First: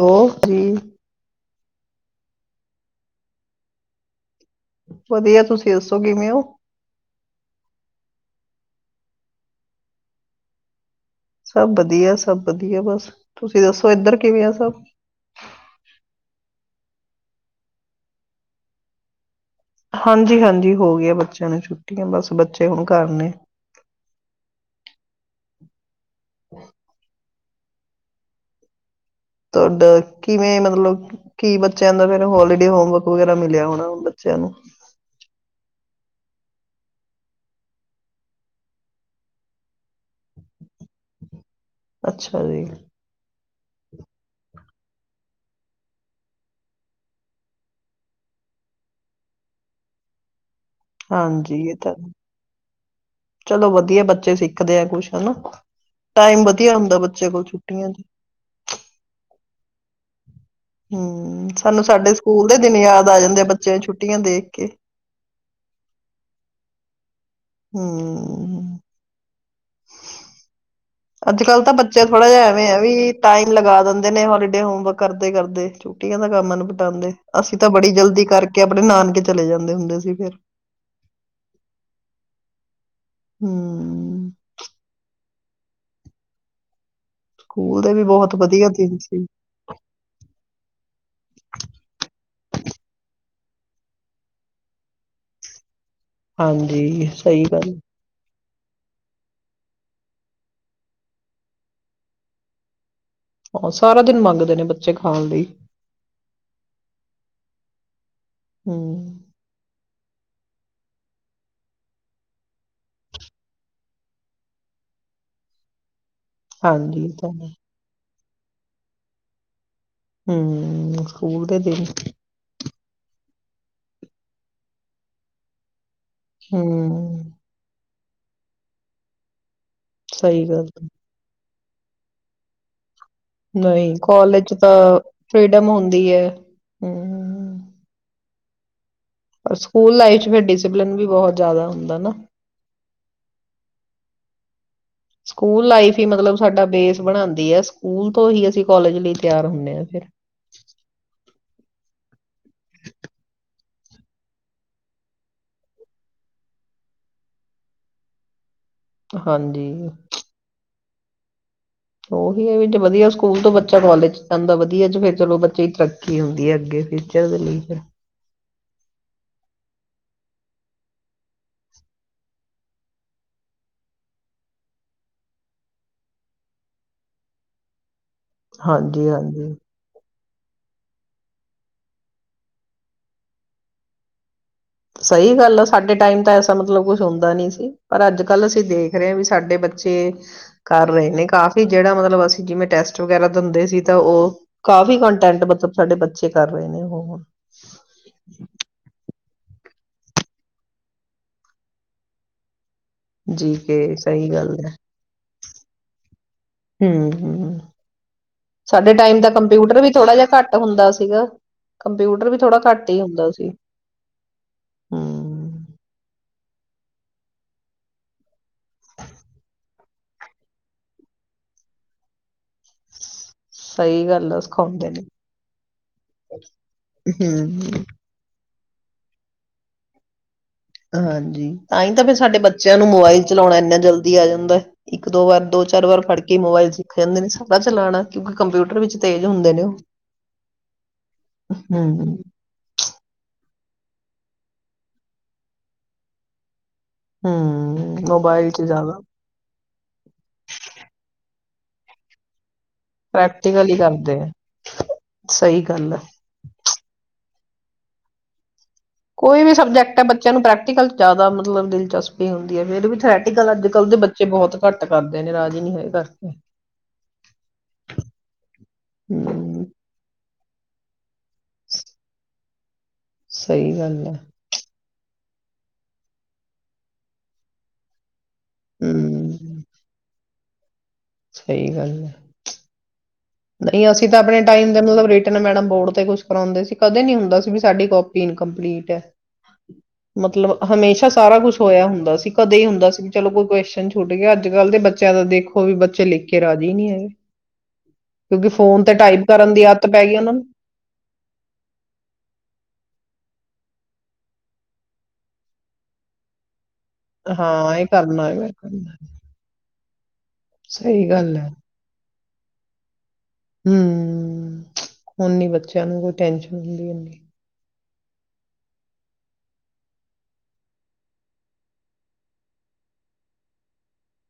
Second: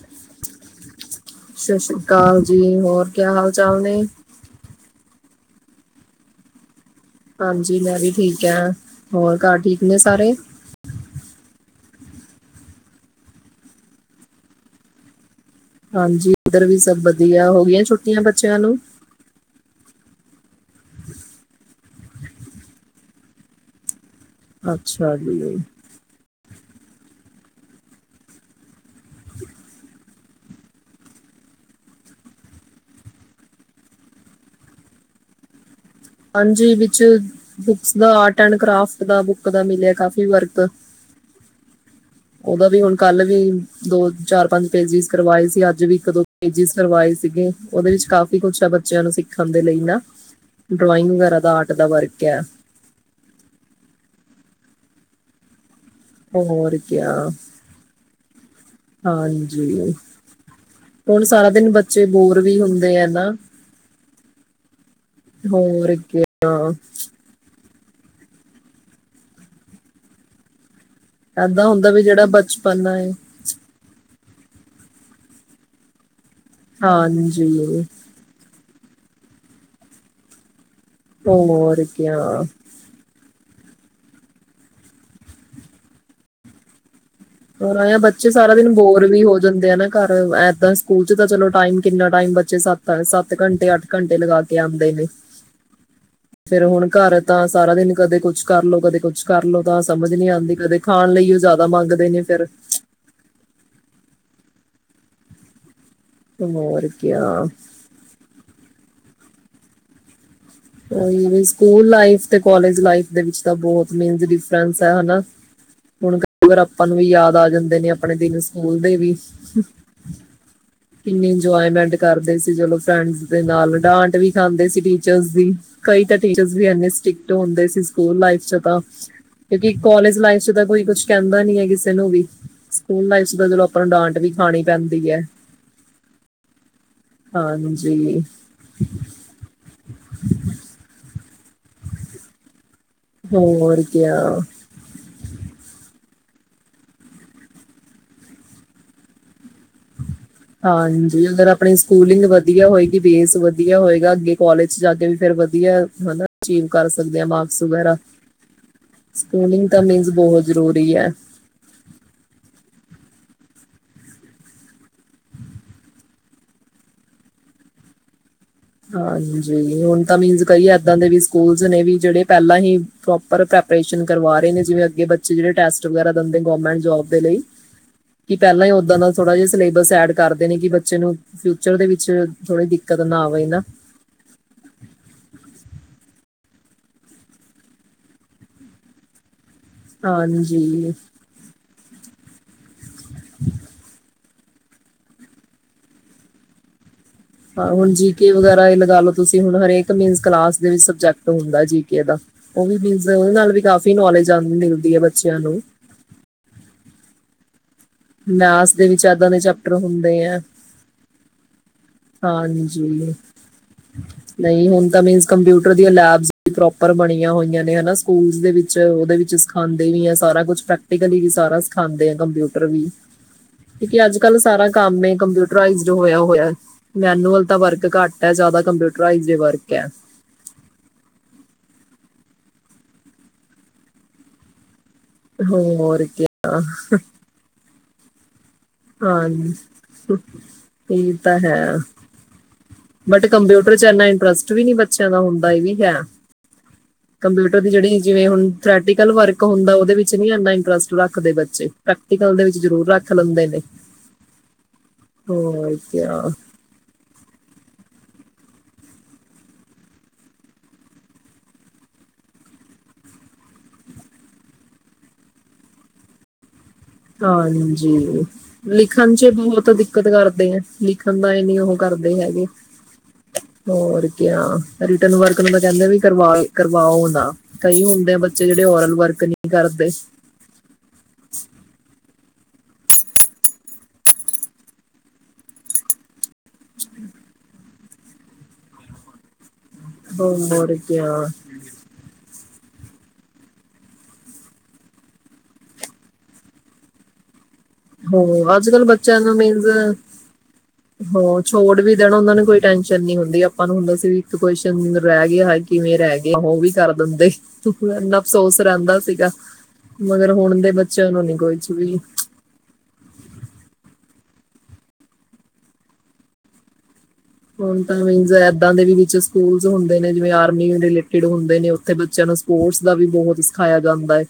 ਹੋ ਜੀ ਸਤਿ ਸ਼ੀ੍ ਅਕਾਲ। ਜੀ ਹੋਰ ਕਿਆ ਹਾਲ ਚਾਲ ਨੇ। ਵਧੀਆ ਤੁਸੀਂ ਦੱਸੋ ਕਿਵੇਂ ਹੋ। ਹਾਂਜੀ ਮੈਂ ਵੀ ਠੀਕ ਆ, ਹੋਰ ਘਰ ਠੀਕ ਨੇ ਸਾਰੇ। ਸਭ ਵਧੀਆ ਸਭ ਵਧੀਆ ਬਸ ਤੁਸੀਂ ਦੱਸੋ ਇੱਧਰ ਕਿਵੇਂ ਆ ਸਭ, ਹਾਂਜੀ ਇੱਧਰ ਵੀ ਸਭ ਵਧੀਆ ਹੋ ਗੲੀਆ ਛੁੱਟੀਆਂ ਬੱਚਿਆਂ ਨੂੰ, ਹਾਂਜੀ-ਹਾਂਜੀ, ਹੋ ਗਿਆ ਬੱਚਿਆਂ ਨੂੰ ਛੁੱਟੀਆਂ ਬਸ ਬੱਚੇ ਹੁਣ ਘਰ ਨੇ। ਅੱਛਾ ਤੁਹਾਡਾ ਕਿਵੇਂ ਮਤਲਬ ਕੀ ਬੱਚਿਆਂ ਦਾ ਫਿਰ ਹੋਲੀਡੇ ਹੋਮਵਰਕ ਵਗੈਰਾ ਮਿਲਿਆ ਹੋਣਾ ਬੱਚਿਆਂ ਨੂੰ, ਹਾਂਜੀ ਵਿੱਚ ਬੁੱਕਸ ਦਾ ਆਰਟ ਐਂਡ ਕਰਾਫਟ ਦਾ ਬੁੱਕ ਦਾ ਮਿਲਿਆ ਕਾਫ਼ੀ ਵਰਕ, ਅੱਛਾ ਜੀ ਉਹਦਾ ਵੀ ਹੁਣ ਕੱਲ ਵੀ ਦੋ ਚਾਰ ਪੰਜ ਪੇਜਿਸ ਕਰਵਾਏ ਸੀ ਅੱਜ ਵੀ ਇੱਕ ਦੋ ਪੇਜਿਸ ਕਰਵਾਏ ਸੀਗੇ ਉਹਦੇ ਵਿੱਚ ਕਾਫੀ ਕੁਛ ਆ ਬੱਚਿਆਂ ਨੂੰ ਸਿੱਖਣ ਦੇ ਲਈ ਨਾ। ਡਰਾਇੰਗ ਵਗੈਰਾ ਦਾ ਹਾਂਜੀ ਆਰਟ ਇਹ ਦਾ ਤਾਂ, ਵਰਕ ਆ ਚਲੋ ਵਧੀਆ ਬੱਚੇ ਸਿੱਖੇ ਸਿੱਖ ਦੇ ਆ ਕੁਛ ਹਨਾ। ਟਾਈਮ ਵਧੀਆ ਹੋਰ ਹੁੰਦੈ ਕਿਆ ਬੱਚੇ ਕੋਲ ਛੁੱਟੀਆਂ ਚ ਜੀ। ਹੂੰ। ਸਾਨੂੰ ਸਾਡੇ ਸਕੂਲ ਦੇ ਵੀ ਦਿਨ ਹੁੰਦੇ ਯਾਦ ਆ ਨਾ ਜਾਂਦੇ ਆ ਬੱਚਿਆਂ ਨੂੰ ਛੁੱਟੀਆਂ ਦੇਖ ਕੇ। ਹੋਰ ਕਯਾ। ਹੂੰ। [unintelligible] ਅੱਜ-ਕੱਲ੍ਹ ਏਦਾਂ ਤਾਂ ਹੁੰਦਾ ਵੀ ਬੱਚੇ ਜਿਹੜਾ ਥੋੜਾ ਜਿਆ ਐਵੇਂ ਐਂ ਬਚਪਨ ਵੀ ਹੈ ਟਾਈਮ ਲਗਾ ਦਿੰਦੇ ਨੇ ਹੋਲੀ ਦੇ ਹੋਮਵਰਕ ਕਰਦੇ-ਕਰਦੇ ਛੱਟੀਆਂ ਦਾ [unintelligible] ਬਿਤਾਂਦੇ ਅਸੀ ਤਾਂ ਹਾਂਜੀ ਬੜੀ ਜਲਦੀ ਕਰ ਕੇ ਅਪਣੇ ਨਾਨਕੇ ਚਲੇ ਜਾਂਦੇ ਹੁੰਦੇ ਸੀ ਫਿਰ। ਤੇ ਹੋਰ ਕਯਾ। ਹੂੰ। ਹੋਰ ਸਕੂਲ ਦੇ ਇਯਾ ਵੀ ਬੱਚੇ ਬਹੁਤ ਸਾਰਾ ਵਧੀਆ ਦਿਨ ਬੋਰ ਵੀ ਸੀ ਹੋ ਜਾਂਦੇ ਆ ਨਾ ਘਰ। ਇਦਾਂ ਸਕੂਲ ਚ ਤਾਂ ਚਲੋ ਟਾਈਮ ਕਿੰਨਾ ਟਾਈਮ ਬੱਚੇ ਸੱਤ, ਸੱਤ ਸੱਤ ਘੰਟੇ-ਅੱਠ ਘੰਟੇ ਲਗਾ ਕੇ ਆਂਦੇ ਨੇ। ਫੇਰ ਹੁਣ ਹਾਂਜੀ ਘਰ ਸਹੀ ਤਾਂ ਗੱਲ ਸਾਰਾ ਦਿਨ ਕਦੇ ਕੁਛ ਕਰਲੋ, ਕਦੇ ਕੁਛ ਕਰਲੋ ਤਾਂ ਸਮਝ ਨੀ ਆਂਦੀ। ਕਦੇ ਖਾਣ ਲਈ ਔ ਜਾਦਾ ਮੰਗਦੇ ਨੇ ਫੇਰ ਆਹੋ ਸਾਰਾ ਦਿਨ ਮੰਨਦੇ ਨੇ ਬੱਚੇ ਖਾਣ ਲਈ। ਤੇਨੂੰ ਹੋਰ ਕਿਆ ਹਮ ਔ ਵੀ ਵੀ ਸਕੂਲ ਲਾਈਫ ਤੇ ਕਾਲਜ ਲਾਈਫ ਦੇ ਵਿੱਚ ਤਾਂ ਬੋਤ ਮੀਨਸ ਡਿਫਰੈਂਸ ਐ, ਹੈਨਾ। ਹੁਣ ਅਗਰ ਆਪਾਂ ਨੂੰ ਵੀ ਹਾਂਜੀ ਤਾਂ ਯਾਦ ਆ ਜਾਂਦੇ ਨੇ ਅਪਣੇ ਦਿਨ ਔ ਸਮੂਲ ਦੇ ਵੀ ਹਮ ਕਿੰਨੀ ਸਕੂਲ ਦੇ ਦਿਨ ਇੰਜੋਏਮੈਂਟ ਕਰਦੇ ਸੀ ਜਲੋ ਫਰੈਂਡਸ ਦੇ ਨਾਲ ਡਾਂਟ ਵੀ ਖਾਂਦੇ ਸੀ ਟੀਚਰਸ ਦੀ ਕਈ ਤਾਂ ਟੀਚਰਸ ਵੀ ਇੰਨੇ ਹਮ ਸਟ੍ਰਿਕਟ ਹੁੰਦੇ ਸੀ ਸਕੂਲ ਲਾਈਫ ਚ ਤਾਂ ਕਿਉਂਕਿ ਕੋਲੇਜ ਲਾਈਫ ਸਹੀ ਚ ਤਾਂ ਗੱਲ ਕੋਈ ਕੁੱਛ ਕੈਂਦਾ ਨੀ ਐ ਕਿ ਸੇ ਨੂੰ ਵੀ। ਸਕੂਲ ਲਾਈਫ ਚ ਤਾਂ ਜਦੋਂ ਆਪਾਂ ਨੂੰ ਨਹੀਂ ਡਾਂਟ ਵੀ ਕਾਲਜ ਖਾਣੀ ਤਾਂ ਪੈਂਦੀ ਐ। ਫ੍ਰੀਡਮ ਹੁੰਦੀ ਹੈ ਹਾਂਜੀ। ਪਰ ਸਕੂਲ ਲਾਈਫ ਚ ਫਿਰ ਡਿਸਪਲਿਨ ਵੀ ਬੋਹੋਤ ਜ਼ਿਆਦਾ ਹੁੰਦਾ ਨਾ। ਹੋਰ ਕਿਆ। ਸਕੂਲ ਲਾਈਫ ਈ ਮਤਲਬ ਸਾਡਾ ਬੇਸ ਬਣਾਦੀ ਐ। ਸਕੂਲ ਤੋਂ ਹੀ ਅਸੀਂ ਕੋਲਜ ਲਈ ਤਿਆਰ ਹੁੰਨੇ ਆਂ ਫਿਰ ਹਾਂਜੀ ਅਗਰ ਅਪਣੀ ਸਕੂਲਿੰਗ ਵਧੀਆ ਹੋਏਗੀ, ਬੇਸ ਵਧੀਆ ਹੋਏਗਾ, ਅੱਗੇ ਕੋਲੇਜ ਚ ਜਾ ਕੇ ਵੀ ਫਿਰ ਵਧੀਆ ਹੈਨਾ ਅਚੀਵ ਕਰ ਸਕਦੇ ਆਂ ਮਾਰਕਸ ਵਗੈਰਾ। ਸਕੂਲਿੰਗ ਤਾਂ ਹਾਂਜੀ ਮੀਨਸ ਬੋਹੋਤ ਜ਼ਰੂਰ ਦੀ ਐ। ਔ ਹੀ ਐ ਏਡੇ ਵਧੀਆ ਸਕੂਲ ਤੋਂ ਬੱਚਾ ਕੋਲੇਜ ਚ ਪੈਂਦਾ ਵਧੀਆ ਚ ਫਿਰ ਚਲੋ ਬੱਚੇ ਦੀ ਤਰੱਕੀ ਹੁੰਦੀ ਐ ਅੱਗੇ ਫਿਊਚਰ ਦੇ ਲਈ ਫਿਰ। ਹਾਂਜੀ, ਹੁਣ ਤਾਂ ਮੀਨਸ ਕਈ ਐਦਾਂ ਦੇ ਵੀ ਸਕੂਲਸ ਨੇ ਵੀ ਜੇੜੇ ਪੈਲਾਂ ਹੀ ਪ੍ਰੋਪਰ ਪ੍ਰੈਪਰੇਸ਼ਨ ਕਰਵਾ ਰਏ ਨੇ ਜਿਵੇਂ ਅੱਗੇ ਬੱਚੇ ਜਿੜੇ ਟੈਸਟ ਵਗੈਰਾ ਦੰਦੇ ਨੇ ਗੋਰਮੈਂਟ ਜੋਬ ਦੇ ਲਈ ਕਿ ਪਹਿਲਾਂ ਓਦਾਂ ਹਾਂਜੀ ਨਾਲ ਥੋੜ੍ਹਾ ਜਿ ਹਾਂਜੀ ਸਿਲੇਬਸ ਐਡ ਕਰਦੇ ਨੇ ਕਿ ਬੱਚੇ ਨੂੰ ਫਿਊਚਰ ਦੇ ਵਿੱਚ ਥੋੜ੍ਹੀ ਦਿੱਕਤ ਨਾ ਆਵੇ ਹੋਈ ਨਾ ਸਹੀ ਗੱਲ ਆ ਸਾਡੇ ਟਾਈਮ ਤਾਂ ਐਸਾ ਮਤਲਬ ਕੁਛ ਹੁੰਦਾ ਨ ਸੀ ਪਰ ਅੱਜ ਕੱਲ੍ਹ ਅਸੀਂ ਦੇਖ ਰਹੇ ਹਾਂ ਵੀ ਸਾਡੇ ਬੱਚੇ ਬੱਚੇ ਕਰ ਹਾਂਜੀ ਰਹੇ ਨੇ ਕਾਫੀ ਜਿਹੜਾ ਮਤਲਬ ਅਸੀਂ ਜਿਵੇਂ ਟੈਸਟ ਵਗੈਰਾ ਦਿੰਦੇ ਸੀ ਤਾਂ ਉਹ ਕਾਫੀ ਕੰਟੈਂਟ ਮਤਲਬ ਸਾਡੇ ਬੱਚੇ ਕਰ ਰਹੇ ਨੇ ਉਹ ਹਣ ਹਾਂ ਹੁਣ ਜੀ ਕੇ ਵਗੈਰਾ ਇਹ ਲਗਾ ਲੋੋ ਤੁਸੀਂ ਹੁਣ ਹਰੇਕ ਮੀਨ ਕਲਾਸ ਦੇ ਵਿੱਚ ਸਬਜੈਕਟ ਹੁੰਦਾ ਜੀ ਕੇ ਦਾ ਉਹ ਵੀ ਮਿਲ ਉਹਦੇ ਨਾਲ ਜੀ ਵੀ ਕਾਫ਼ੀ ਕੇ ਨੌਲੇਜ ਸਹੀ ਆ ਗੱਲ ਮਿਲਦੀ ਹੈ ਬੱਚਿਆਂ ਨੂੰ ਹਮ ਹਮ ਮੈਥ ਦੇ ਸਾਡੇ ਵਿਚ ਟਾਈਮ ਦਾ ਇਹਦਾਂ ਦੇ ਚੈਪਟਰ ਕੰਪਿਊਟਰ ਵੀ ਥੋੜਾ ਹੁੰਦੇ ਜਿਹਾ ਆ ਘੱਟ ਹੁੰਦਾ ਸੀਗਾ। ਕੰਪਿਊਟਰ ਵੀ ਥੋੜਾ ਹਾਂਜੀ ਘੱਟ ਹੀ ਹੁੰਦਾ ਸੀ ਨਹੀਂ ਹੁਣ ਤਾਂ ਮੀਨ ਹੂੰ। ਕੰਪਿਊਟਰ ਦੀ ਲੈਬਸ ਪ੍ਰੋਪਰ ਬਣੀਆਂ ਹੋਈਆਂ ਨੇ ਹਨਾ ਸਕੂਲ ਦੇ ਵਿੱਚ ਉਹਦੇ ਵਿੱਚ ਸਿਖਾਂਦੇ ਵੀ ਹੈ ਸਾਰਾ ਕੁਛ ਪ੍ਰੈਕਟੀਕਲੀ ਵੀ ਸਾਰਾ ਸਿਖਾਉਦੇ ਆ ਕੰਪਿਊਟਰ [unintelligible] ਕਿਉਕਿ ਸਹੀ ਅੱਜ ਗੱਲ ਕੱਲ ਆ ਸਾਰਾ ਸਿਖਾਉਂਦੇ ਕੰਮ ਨੇ ਕੰਪਿਊਟਈਜਡ ਹੋਇਆ ਹੋਇਆ ਮੈਨੂਅਲ ਤਾਂ ਹੂੰ। ਵਰਕ ਘੱਟ ਹੈ ਜ਼ਿਆਦਾ ਕੰਪਿਊਟਰਾਈਸ ਵਰਕ ਐ। ਹਾਂਜੀ, ਤਾਂ ਹੀ ਤਾਂ ਫਿਰ ਸਾਡੇ ਬੱਚਿਆਂ ਨੂੰ ਮੋਬਾਇਲ ਚਲਾਉਣਾ ਇੰਨਾ ਜਲਦੀ ਆ ਜਾਂਦਾ। ਇੱਕ ਦੋ ਵਾਰ, ਦੋ ਚਾਰ ਵਾਰ ਹੋਰ ਫੜ ਕਿਆ ਕੇ ਮੋਬਾਇਲ ਸਿੱਖ ਜਾਂਦੇ ਨੇ ਸਾਰਾ ਚਲਾਣਾ। [unintelligible] ਕੰਪਿਊਟਰ ਵਿੱਚ ਤੇਜ ਹਾਂ ਹੁੰਦੇ ਨੇ ਉਹ, ਇਹ ਤਾਂ ਹੈ ਹੂੰ। ਬਟ ਕੰਪਿਊਟਰ ਚ ਇੰਨਾ ਇੰਟਰਸਟ ਵੀ ਨਹੀਂ ਬੱਚਿਆਂ ਦਾ ਹੁੰਦਾ, ਇਹ ਵੀ ਹੈ। ਕੰਪਿਊਟਰ ਦੀ ਹੂੰ ਜਿਹੜੀ, ਜਿਵੇਂ ਮੋਬਾਇਲ ਹੁਣ ਚ ਜ਼ਿਆਦਾ ਪ੍ਰੈਕਟਿਕਲ ਵਰਕ ਹੁੰਦਾ। ਵਿੱਚ ਨਹੀਂ ਇੰਨਾ ਇੰਟਰਸਟ ਰੱਖਦੇ ਬੱਚੇ ਪ੍ਰੈਕਟੀਕਲ ਦੇ ਵਿੱਚ ਜ਼ਰੂਰ ਰੱਖ ਲੈਂਦੇ ਨੇ ਪ੍ਰੈਕਟੀਕਲ ਹੀ ਕਰਦੇ ਆ ਸਹੀ ਹੋਰ ਗੱਲ ਆ। ਕਿਆ ਕੋਈ ਵੀ ਸਬਜੈਕਟ ਹੈ ਬੱਚਿਆਂ ਨੂੰ ਪ੍ਰੈਕਟੀਕਲ ਜ਼ਿਆਦਾ ਮਤਲਬ ਦਿਲਚਸਪੀ ਹੁੰਦੀ ਹੈ, ਫਿਰ ਵੀ ਥਰੈਟੀਕਲ ਅੱਜ ਕੱਲ੍ਹ ਦੇ ਬੱਚੇ ਬਹੁਤ ਘੱਟ ਕਰਦੇ ਨੇ ਰਾਜ਼ੀ ਨਹੀਂ ਹੈ ਕਰਕੇ। ਹਾਂਜੀ, ਲਿਖਣ ਚ ਹਮ ਬਹੁਤ ਦਿੱਕਤ ਕਰਦੇ। ਤੇ ਲਿਖਣ ਦਾ ਇਹ ਨੀ ਉਹ ਕਰਦੇ ਹੈਗੇ। ਸਹੀ ਗੱਲ ਹੋਰ ਹੈ ਕਿਆ ਹੋਮ ਵਰਕ ਨੂੰ ਤਾਂ ਕਹਿੰਦੇ ਵੀ ਕਰਵਾ ਕਰਵਾਉ ਨਾ, ਕਈ ਹੁੰਦੇ ਆ ਬੱਚੇ ਤੇ ਜਿਹੜੇ ਓਰਲ ਵਰਕ ਨਹੀਂ ਹਮ ਕਰਦੇ। ਸਹੀ ਗੱਲ ਹੈ। ਇਹ ਅਸੀਂ ਤਾਂ ਆਪਣੇ ਟਾਈਮ ਦੇ ਮਤਲਬ ਰਿਟਨ ਮੈਡਮ ਬੋਰਡ ਤੇ ਕੁਛ ਕਰਾਉਂਦੇ ਸੀ, ਕਦੇ ਨੀ ਹੁੰਦਾ ਸੀ ਵੀ ਸਾਡੀ ਕਾਪੀ ਇਨਕਪਲੀਟ ਹੈ। ਮਤਲਬ ਹੋਰ ਹਮੇਸ਼ਾ ਕਿਆ ਸਾਰਾ ਕੁਛ ਹੋਇਆ ਹੁੰਦਾ ਸੀ ਕਦੇ ਦਸ ਚਲੋ ਕੋਈ ਕੁਸ਼ਚਨ ਛੁੱਟ ਗਿਆ, ਅੱਜ ਕੱਲ੍ਹ ਦੇ ਬੱਚਿਆਂ ਦਾ ਦੇਖੋ ਵੀ ਬੱਚੇ ਲਿਖ ਕੇ ਰਾਜੀ ਨਹੀਂ ਆ। ਹੋਰ ਅੱਜ ਕੱਲ ਬੱਚਿਆਂ ਨੂੰ ਮੀਨਜ਼ ਆਦਤ ਪੈ ਗਈ ਉਹਨਾਂ ਨੂੰ ਹੋਰ ਛੋੜ ਵੀ ਦੇਣ ਉਹਨਾਂ ਨੂੰ ਕੋਈ ਟੈਸ਼ਨ ਨੀ ਹੁੰਦੀ ਆਪਾਂ ਨੂੰ ਹੁੰਦਾ ਸੀ ਇੱਕ ਕੋਸਚਨ ਰਹਿ ਗਿਆ ਕਿਵੇਂ, ਰਹਿ ਗਿਆ ਉਹ ਵੀ ਕਰ ਦਿੰਦੇ ਹਾਂ ਇਹ ਇੰਨਾ ਕਰਨਾ ਅਫਸੋਸ ਹੈ ਰਹਿੰਦਾ ਸੀਗਾ। ਮਗਰ ਹੁਣ ਦੇ ਸਹੀ ਬੱਚਿਆਂ ਨੂੰ ਨੀ ਗੱਲ ਹੈ ਕੋਈ ਕੁਛ ਵੀ। ਹੂੰ, ਹੁਣ ਬੱਚਿਆਂ ਨੂੰ ਕੋਈ ਟੈਨਸ਼ਨ ਹੁੰਦੀ ਏਨੀ। ਹੁਣ ਤੇ ਮੀਨਸ ਏਦਾਂ ਦੇ ਸਕੂਲ ਹੁੰਦੇ ਨੇ, ਜਿਵੇ ਆਰਮੀ ਰੀਲੇਟਡ ਹੁੰਦੇ ਨੇ ਉਥੇ ਬੱਚਿਆਂ ਨੂੰ ਸਪੋਰਟਸ ਦਾ ਵੀ ਬਹੁਤ ਸਿਖਾਇਆ ਜਾਂਦਾ ਹੈ।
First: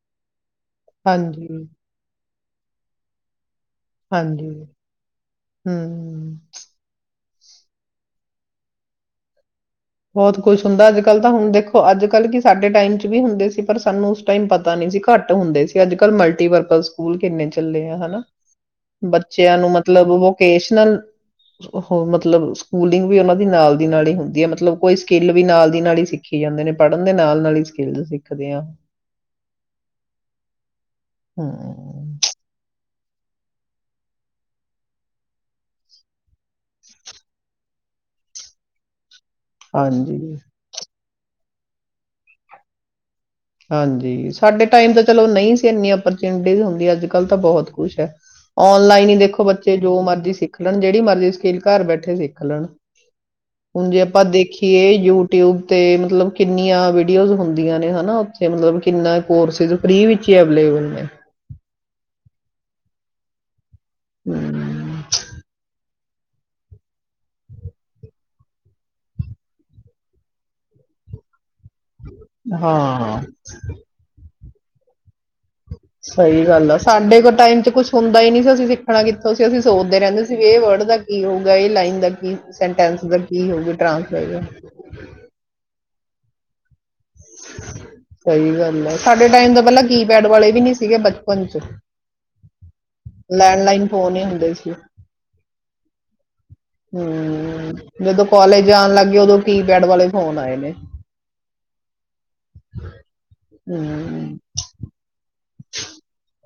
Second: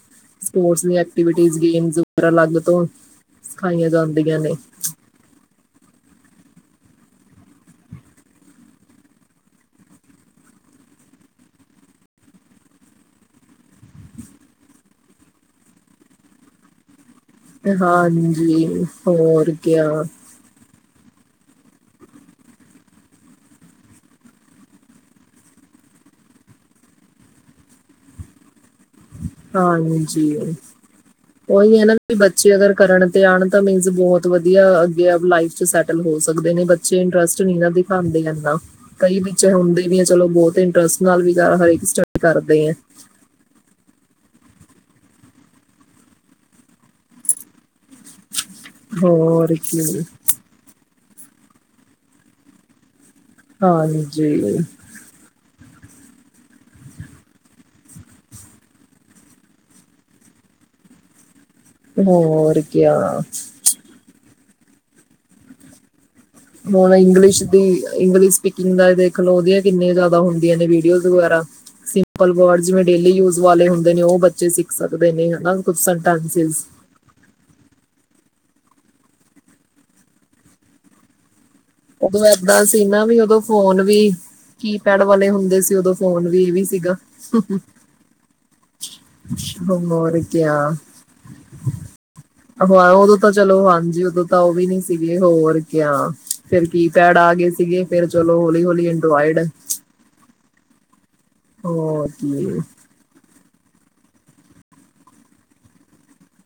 ਸਪੋਰਟਸ ਦੀ ਹਾਂਜੀ ਐਕਟੀਵਿਟੀਜ਼, ਗੇਮਸ ਅਲੱਗ ਤੋਂ ਸਿਖਾਈਆਂ ਜਾਂਦੀਆਂ ਹਾਂਜੀ, ਨੇ ਹੂੰ। ਬਹੁਤ ਕੁੱਛ ਹੁੰਦਾ ਅੱਜ-ਕੱਲ੍ਹ ਤਾਂ। ਹੁਣ ਦੇਖੋ ਅੱਜ-ਕੱਲ੍ਹ ਕੀ ਸਾਡੇ ਟਾਈਮ ਚ ਵੀ ਹੁੰਦੇ ਸੀ ਪਰ ਸਾਨੂੰ ਉਸ ਟਾਈਮ ਪਤਾ ਨੀ ਸੀ ਘੱਟ ਹੁੰਦੇ ਸੀ, ਅੱਜ ਕੱਲ੍ਹ ਮਲਟੀਪਰਪਜ਼ ਸਕੂਲ ਕਿੰਨੇ ਚੱਲੇ ਆ, ਹਨਾ ਹਾਂਜੀ ਹੋਰ ਬੱਚਿਆਂ ਨੂੰ ਕਿਆ ਮਤਲਬ, ਵੋਕੇਸ਼ਨਲ ਉਹ ਮਤਲਬ, ਸਕੂਲਿੰਗ ਵੀ ਉਹਨਾ ਦੀ ਨਾਲ ਦੀ ਨਾਲ ਹੀ ਹੁੰਦੀ ਹੈ, ਮਤਲਬ। ਕੋਈ ਸਕਿੱਲ ਵੀ ਨਾਲ ਦੀ ਨਾਲ ਹੀ ਸਿੱਖੀ ਜਾਂਦੇ ਨੇ ਪੜ੍ਹਨ ਦੇ ਨਾਲ-ਨਾਲ ਹੀ ਸਕਿੱਲ ਸਿੱਖਦੇ ਆ। ਹਾਂਜੀ। ਹੂੰ ਉਹੀ ਹੈ ਨਾ, ਵੀ ਬੱਚੇ ਅਗਰ ਕਰਨ ਤੇ ਆਣ ਤਾਂ ਮੀਨਜ ਬਹੁਤ ਵਧੀਆ ਅੱਗੇ ਆਲੀ ਲਾਈਫ ਚ ਸੈਟਲ ਹੋ ਸਕਦੇ ਨੇ ਬੱਚੇ ਇੰਟਰਸਟ ਨੀ ਨਾ ਦਿਖਾਦੇ ਇਨਾ। ਕਈ ਵਿੱਚ ਹੁੰਦੇ ਵੀ ਹੈ ਚਲੋ, ਹਾਂਜੀ ਬਹੁਤ ਇੰਟਰਸਟ ਨਾਲ ਵਿਚਾਰਾ ਹਰੇਕ ਸਟੱਡੀ ਕਰਦੇ ਆ। ਹਾਂਜੀ, ਸਾਡੇ ਟਾਈਮ ਤਾਂ ਚਲੋ ਨਹੀਂ ਸੀ, ਇੰਨੀ ਔਪਰਚੁਨਿਟੀ ਹੁੰਦੀ, ਅੱਜ-ਕੱਲ੍ਹ ਤਾਂ ਬਹੁਤ ਕੁਛ ਹੈ, ਔਨਲਾਈਨ ਹੀ ਦੇਖੋ ਹੋਰ ਬੱਚੇ ਜੋ ਕੀ ਮਰਜ਼ੀ ਸਿੱਖ ਲੈਣ। ਜਿਹੜੀ ਮਰਜ਼ੀ ਸਕਿਲ ਘਰ ਬੈਠੇ ਸਿੱਖ ਲੈਣ। ਹੁਣ ਜੇ ਆਪਾਂ ਹਾਂਜੀ ਦੇਖੀਏ, ਯੂਟਿਊਬ ਤੇ ਮਤਲਬ ਕਿੰਨੀਆਂ ਵੀਡੀਓਜ਼ ਹੁੰਦੀਆਂ ਨੇ ਹਨਾ। ਤੇ ਮਤਲਬ ਕਿੰਨੇ ਕੋਰਸਿਸ ਫ੍ਰਰੀ ਵਿੱਚ ਹੀ ਅਵੇਲੇਬਲ ਨੇ। ਹੋਰ ਕਿਆ। ਹੂੰ, ਹੁਣ ਇੰਗਲਿਸ਼ ਦੀ, ਇੰਗਲਿਸ਼ ਸਪੀਕਿੰਗ ਦਾ ਏ ਦੇਖ ਲੋ, ਉਹਦੀਆਂ ਕਿੰਨੀਆਂ ਜ਼ਿਆਦਾ ਹੁੰਦੀਆਂ ਨੇ ਵੀਡੀਓਜ਼ ਵਗੈਰਾ ਸਿ ਸਿੰਪਲ ਵਰਡਜ, ਜਿਵੇਂ ਡੇਲੀ ਹਾਂ ਯੂਜ ਵਾਲੇ ਹੁੰਦੇ ਨੇ ਉਹ ਬ ਬੱਚੇ ਸਿੱਖ ਸਕਦੇ ਨੇ, ਹਨਾ। ਕੁਝ ਸਹੀ ਸੈਂਟੈਂਸਸ ਗੱਲ ਆ ਸਾਡੇ ਕ ਟਾਈਮ ਚ, ਕੁੱਛ ਹੁੰਦਾ ਹੀ ਨਹੀਂ ਸੀ, ਅਸੀਂ ਸਿੱਖਣਾ ਕਿੱਥੋਂ ਸੀ, ਅਸੀਂ ਸੋਚਦੇ ਰਹਿੰਦੇ ਸੀ ਵੀ ਇਹ ਵਰਡ ਦਾ ਕੀ ਹੋਊ। ਉਦੋਂ ਏਦਾਂ ਸੀ ਨਾ, ਵੀ ਉਦੋਂ ਹੋਊਗੀ ਫੋਨ ਵੀ ਟਰਾਂਸਲੇਸ਼ਨ ਕੀਪੈਡ ਵਾਲੇ ਹੁੰਦੇ ਸੀ, ਉਦੋਂ। ਫੋਨ ਵੀ ਇਹ ਵੀ ਸੀਗਾ। ਸਹੀ ਗੱਲ ਹੈ ਸਾਡੇ ਟਾਈਮ ਦਾ ਪਹਿਲਾਂ ਹੋਰ ਕੀਪੈਡ ਵਾਲੇ ਕਿਆ, ਵੀ ਨਹੀਂ ਸੀਗੇ ਬਚਪਨ ਚ ਉਦੋਂ ਤਾਂ ਚਲੋ, ਲੈਂਡਲਾਈਨ ਹਾਂਜੀ, ਫੋਨ ਹੀ ਉਦੋਂ ਤਾਂ ਹੁੰਦੇ ਉਹ ਵੀ ਨੀ ਸੀਗੇ, ਹੋਰ ਕਿਆ। ਹੂੰ, ਜਦੋਂ ਹੌਲੀ ਕਾਲਜ ਹੌਲੀ ਜਾਣ ਲੱਗਗੇ। ਉਦੋਂ ਐਂਡਰੋਇਡ ਕੀਪੈਡ ਵਾਲੇ ਫੋਨ ਆਏ ਨੇ। ਹੋਰ [inaudible] ਹੂੰ,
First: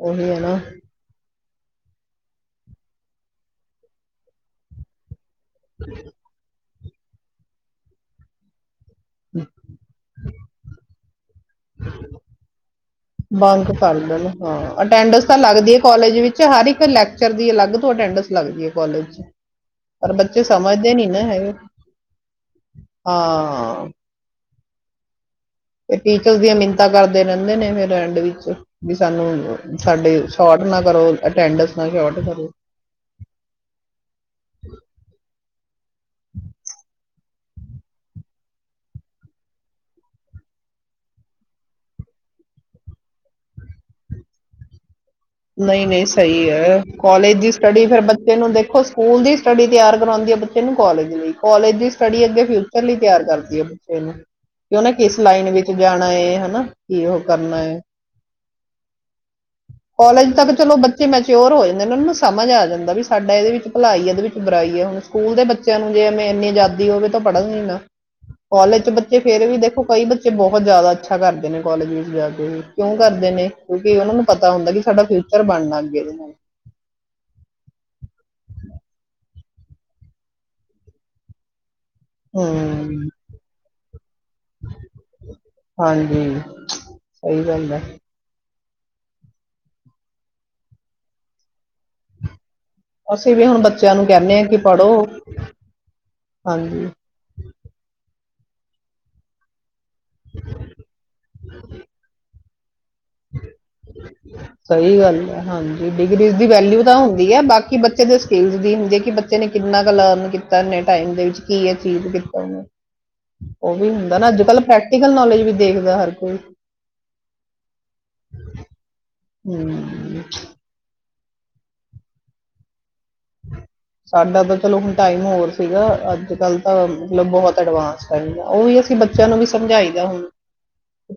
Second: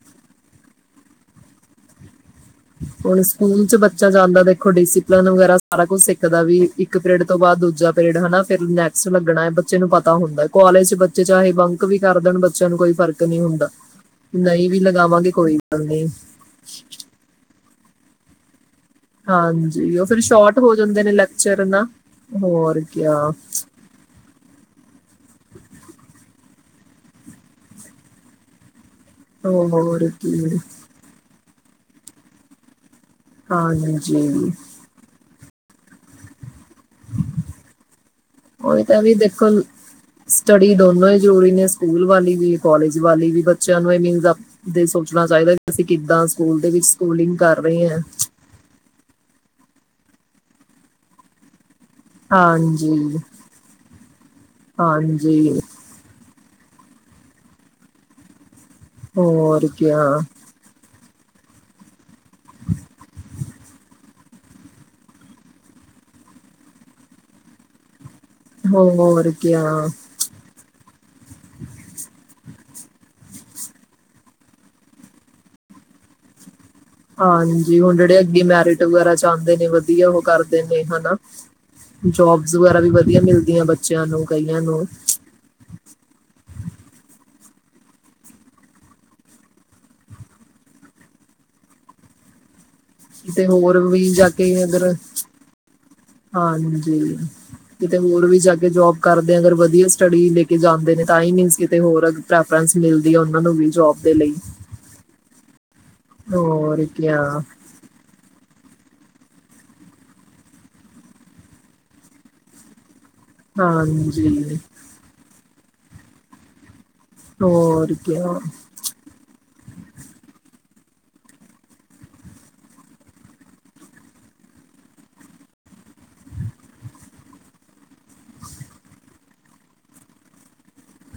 ਉਹੀ ਹੈ ਨਾ ਹੁਣ, ਸਕੂਲ ਚ ਬੱਚਾ ਜਾਂਦਾ ਦੇਖੋ ਡੀਸੀ ਲਰਣ ਵਗੈਰਾ, ਸਾਰਾ ਕੁਛ ਸਿੱਖਦਾ ਵੀ ਇੱਕ ਪੀਰਡ ਤੋਂ ਬਾਅਦ ਦੂਜਾ ਪੀਰਡ ਹਨਾ। ਫਿਰ ਨੈ ਸਟ ਲੱਗਣਾ ਹੈ। ਬੱਚੇ ਨੂੰ ਪਤਾ ਹੁੰਦਾ। ਕੋਲੇਜ ਚ ਬ ਬੱਚੇ ਚਾਹੇ ਬੰਕ ਵੀ ਕਰ ਦੇਣ, ਬੱਚਿਆਂ ਨੂੰ ਕੋਈ ਫ਼ਰਕ ਨੀ ਹੁੰਦਾ, ਬੰਕ ਕਰ ਦੇਣ ਹਾਂ ਨਹੀਂ ਵੀ ਅਟੈਂਡੈਂਸ ਲਗਾਵਾਂਗੇ, ਤਾਂ ਕੋਈ ਲੱਗਦੀ ਹੈ ਗੱਲ ਨੀ। ਕਾਲਜ ਵਿੱਚ ਹਰ ਇੱਕ ਲੈਕਚਰ ਦੀ ਅਲੱਗ ਤੋਂ ਅਟੈਂਡਸ ਲੱਗਦੀ ਹੈ। ਕਾਲਜ 'ਚ ਹਾਂਜੀ, ਉਹ ਪਰ ਫਿਰ ਬੱਚੇ ਸ਼ੋਰਟ ਹੋ ਸਮਝਦੇ ਜਾਂਦੇ ਨਹੀਂ ਨੇ ਨਾ ਹੈਗੇ ਲੈਕਚਰ ਨਾ। ਹੋਰ ਕਿਆ ਹਾਂ ਤੇ ਟੀਚਰ ਦੀਆਂ ਮਿੰਨਤਾਂ ਕਰਦੇ ਰਹਿੰਦੇ ਨੇ ਫਿਰ ਐਂਡ ਵਿੱਚ ਵੀ ਸਾਨੂੰ ਹੋਰ ਸਾਡੇ ਕੀ ਸ਼ੋਟ ਨਾ ਕਰੋ ਅਟੈਂਡਸ [inaudible] ਹਾਂਜੀ [unintelligible] ਉਹੀ ਤਾਂ ਵੀ ਦੇਖੋ ਸਟੱਡੀ ਦੋਨੋ ਹੀ ਜਰੂਰੀ ਨੇ ਸਕੂਲ ਵਾਲੀ ਵੀ ਕੋਲਜ ਵਾਲੀ ਵੀ ਬੱਚਿਆਂ ਨੂੰ ਏਨੀ ਜ਼ਿਆ, ਦੇਸੋ ਨਹੀਂ-ਨਹੀਂ ਸਹੀ ਹੈ ਸਕੂਲਿੰਗ ਕਾਲਜ ਦੀ ਕਰ ਸਟੱਡੀ ਰਹੇ ਹਾਂ ਫੇਿਰ ਬੱਚੇ ਨੂੰ ਦੇਖੋ ਸਕੂਲ ਦੀ ਸਟੱਡੀ ਤਿਆਰ ਕਰਾਉਂਦੀ ਹੈ ਬੱਚੇ ਨੂੰ ਕਾਲਜ ਲਈ ਕੋਾਲਜ ਦੀ ਸਟੱਡੀ ਅੱਗੇ ਫਿਊਚਰ ਲਈ ਹਾਂਜੀ ਤਿਆਰ ਕਰਦੀ ਹੈ ਬੱਚੇ ਨੂੰ ਕਿ ਉਹੇ ਕਿਸ ਲਾਈਨ ਹਾਂਜੀ ਵਿੱਚ ਜਾਣਾ ਏ। ਹੈ ਨਾ ਕੀ ਉਹ ਕਰਨਾ ਹੈ ਹੋਰ। ਕਿਆ ਕਾਲਜ ਤੱਕ ਚਲੋ ਬ ਤੇ ਮੈਚਿਓਰ ਹੋ ਜਾਂਦੇ ਨੇ, ਉਹਨਾਂ ਨੂੰ ਮਸ ਸਮਝ ਆ ਜਾਂਦਾ ਵੀ ਸਾਡਾ ਇਹਦੇ ਵਿੱਚ ਭਲਾਈ ਇਹਦੇ ਵਿੱਚ ਬੁਰਾਈ ਹੈ। ਹੁਣ ਸਕੂਲ ਦੇ ਬੱਚਿਆਂ ਨੂੰ ਜੇ ਐਵੇਂ ਇੰਨੀ ਆਜ਼ਾਦੀ ਹੋਵੇ ਤਾਂ ਪੜ੍ਹਨ ਹੀ ਨਾ ਕੋਲਜ ਚ ਬੱਚੇ ਹੋਰ ਫੇਰ ਵੀ ਕਿਆ ਦੇਖੋ ਕਈ ਬੱਚੇ ਬਹੁਤ ਜ਼ਿਆਦਾ ਅੱਛਾ ਕਰਦੇ ਨੇ ਕੋਲਜ ਵਿੱਚ ਜਾ ਕੇ ਵੀ ਕਿਉਂ ਕਰਦੇ ਨੇ ਕਿਉਂਕਿ ਉਹਨਾਂ ਨੂੰ ਪਤਾ ਹੁੰਦਾ ਕਿ ਸਾਡਾ ਫਿਊਚਰ ਬਨਨਾ ਅੱਗੇ ਇਹਦੇ ਨਾਲ ਹਾਂਜੀ ਹੁਣ ਜਿਹੜੇ ਅਗੇ ਮੈਰਿਟ ਵਗੈਰਾ ਚ ਆਦੇ ਨੇ ਵਧੀਆ ਉਹ ਕਰਦੇ ਨੇ ਹਨਾ? ਜੋਬਸ ਵਗੈਰਾ ਵੀ ਹੂੰ ਵਧੀਆ ਮਿਲਦੀਆਂ ਬ ਚਲੋ। ਕਈਆਂ ਨੂੰ ਹਾਂਜੀ ਸਹੀ ਗੱਲ ਹੈ। ਅਸੀਂ ਵੀ ਕਿਤੇ ਹੁਣ ਹੋਰ ਬੱਚਿਆਂ ਨੂੰ ਵੀ ਜਾ ਕਹਿੰਦੇ ਹਾਂ ਕੇ ਕਿ ਅਗਰ ਪੜ੍ਹੋ ਹਾਂਜੀ। ਕਿਤੇ ਹੋ ਹੋਰ ਵੀ ਜਾ ਕੇ ਜੋਬ ਕਰਦੇ ਆ ਅਗਰ ਵਧੀਆ ਸਟੱਡੀ ਲੈ ਕੇ ਜਾਂਦੇ ਨੇ ਤਾਂ ਹੀ ਮੀਨ ਕਿਤੇ ਹੋਰ ਫਰਾਂਸ ਮਿਲਦੀ ਹੈ ਉਨ੍ਹਾਂ ਨੂੰ ਵੀ ਜੋਬ ਦੇ ਲਈ ਸਹੀ ਗੱਲ ਹੈ ਹਾਂਜੀ ਡਿਗਰੀਜ਼ ਦੀ ਹੋਰ ਵੈਲਿਊ ਤਾਂ ਕਿਆ ਹੁੰਦੀ ਹੈ ਬਾਕੀ ਬੱਚੇ ਦੇ ਸਕਿੱਲ ਹੁੰਦੀ ਹੈ ਕਿ ਬੱਚੇ ਨੇ ਕਿੰਨਾ ਕੁ ਲਰਨ ਕੀਤਾ ਇਨੇ ਟਾਈਮ ਦੇ ਵਿੱਚ ਕੀ ਅ ਚੀਜ਼ ਕੀਤਾ ਉਹਨੇ ਉਹ ਵੀ ਹੁੰਦਾ ਨਾ ਅੱਜ ਹਾਂਜੀ, ਕੱਲ੍ਹ ਪ੍ਰੈਕਟੀਕਲ ਨੌਲੇਜ ਵੀ ਦੇਖਦਾ ਹਰ ਕੋਈ ਹੋ ਕਿ ਹਮ ਸਾਡਾ ਤਾਂ ਚਲੋ ਹੁਣ ਟਾਈਮ ਹੋਰ ਸੀਗਾ ਅੱਜ ਕੱਲ ਤਾਂ ਮਤਲਬ ਬਹੁਤ ਅਡਵਾਂਸ ਟਾਈਮ ਹੈ ਉਹ ਵੀ ਅਸੀਂ ਬੱਚਿਆਂ ਨੂੰ ਵੀ ਸਮਝਾਈ ਦਾ ਹੁਣ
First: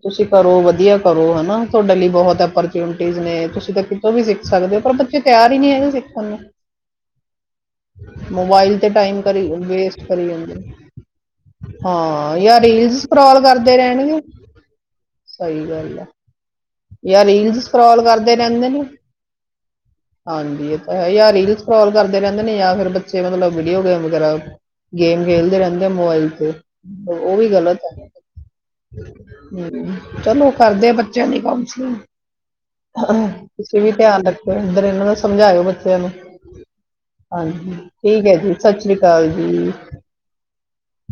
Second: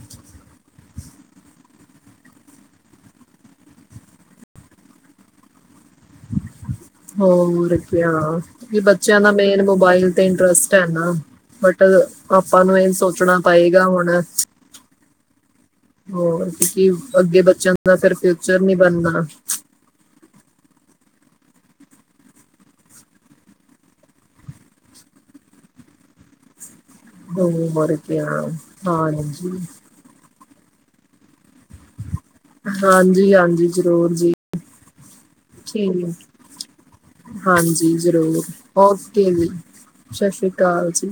ਤੁਸੀਂ ਕਰੋ ਵਧੀਆ ਕਰੋ ਹਨਾ ਤੁਹਾਡੇ ਲਈ ਬਹੁਤ ਓਰਚੁਨਿਟੀਜ਼ ਨੇ ਤੁਸੀਂ ਤਾਂ ਕਿਤੋਂ ਵੀ ਸਿੱਖ ਸਕਦੇ ਹੋ ਪਰ ਬੱਚੇ ਤਿਆਰ ਹੀ ਨਹੀਂੀ ਹੈਗੇ ਸਿੱਖਣ ਨੂੰ ਹੋਰ ਕ ਮੋਬਾਈਲ ਵੀ ਤੇ ਬੱਚਿਆਂ ਟਾਈਮ ਦਾ ਕਰੀ ਮੇਨ ਵੇਸਟ ਮੋਬਾਇਲ ਤੇ ਕਰੀ ਜਾਂਦੇ ਇੰਟਰਸਟ ਨੇ। ਹੈ ਨਾ ਬਟ ਹਾਂ ਯਾ ਆਪਾਂ ਨੂੰ ਇਹ ਰੀਲਸ ਸੋਚਣਾ ਸਕਰੋਲ ਕਰਦੇ ਪਏਗਾ ਹੁਣ ਰਹਿਣਗੇ ਹੋਰ ਕਿਉਂਕਿ ਯ ਅੱਗੇ ਰੀਲ ਬੱਚਿਆਂ ਦਾ ਸਕੋਲ ਫਿਰ ਕਰਦੇ ਫਿਊਚਰ ਰਹਿੰਦੇ ਨੀ ਨੇ ਬਣਨਾ ਹਾਂਜੀ ਇਹ ਤਾਂ ਹੈ ਯ ਰੀਲ ੋਲ ਕਰਦੇ ਰਹਿੰਦੇ ਨੇ ਜਾਂ ਫਿਰ ਬੱਚੇ ਮਤਲਬ ਵੀਡੀਓ ਗੇਮ ਵਗੈਰਾ ਗੇਮ ਖੇਲਦੇ ਰਹਿੰਦੇ ਆ ਮੋਬਾਇਲ ਤੇ ਉਹ ਦ ਵੀ ਗਲਤ ਹੈ ਮਰਕੇ ਆ ਹਾਂਜੀ ਹਮ, ਚਲੋ ਕਰਦੇ ਆ ਬੱਚਿਆਂ ਦੀ ਹ ਹਾਂ ਹਾਂਜੀ, ਹਾਂਜੀ ਤੁਸੀਂ ਵੀ ਜ਼ਰੂਰ ਧਿਆਨ ਜੀ ਰੱਖੇ ਹੋ [unintelligible] ਠੀਕ ਹਾਂਜੀ ਠੀਕ ਹੈ ਜ਼ਰੂਰ ਜੀ ਸਤਿ ਸ਼੍ਰੀ ਓਕੇ ਅਕਾਲ ਜੀ ਸਤਿ ਸ੍ਰੀ ਅਕਾਲ ਜੀ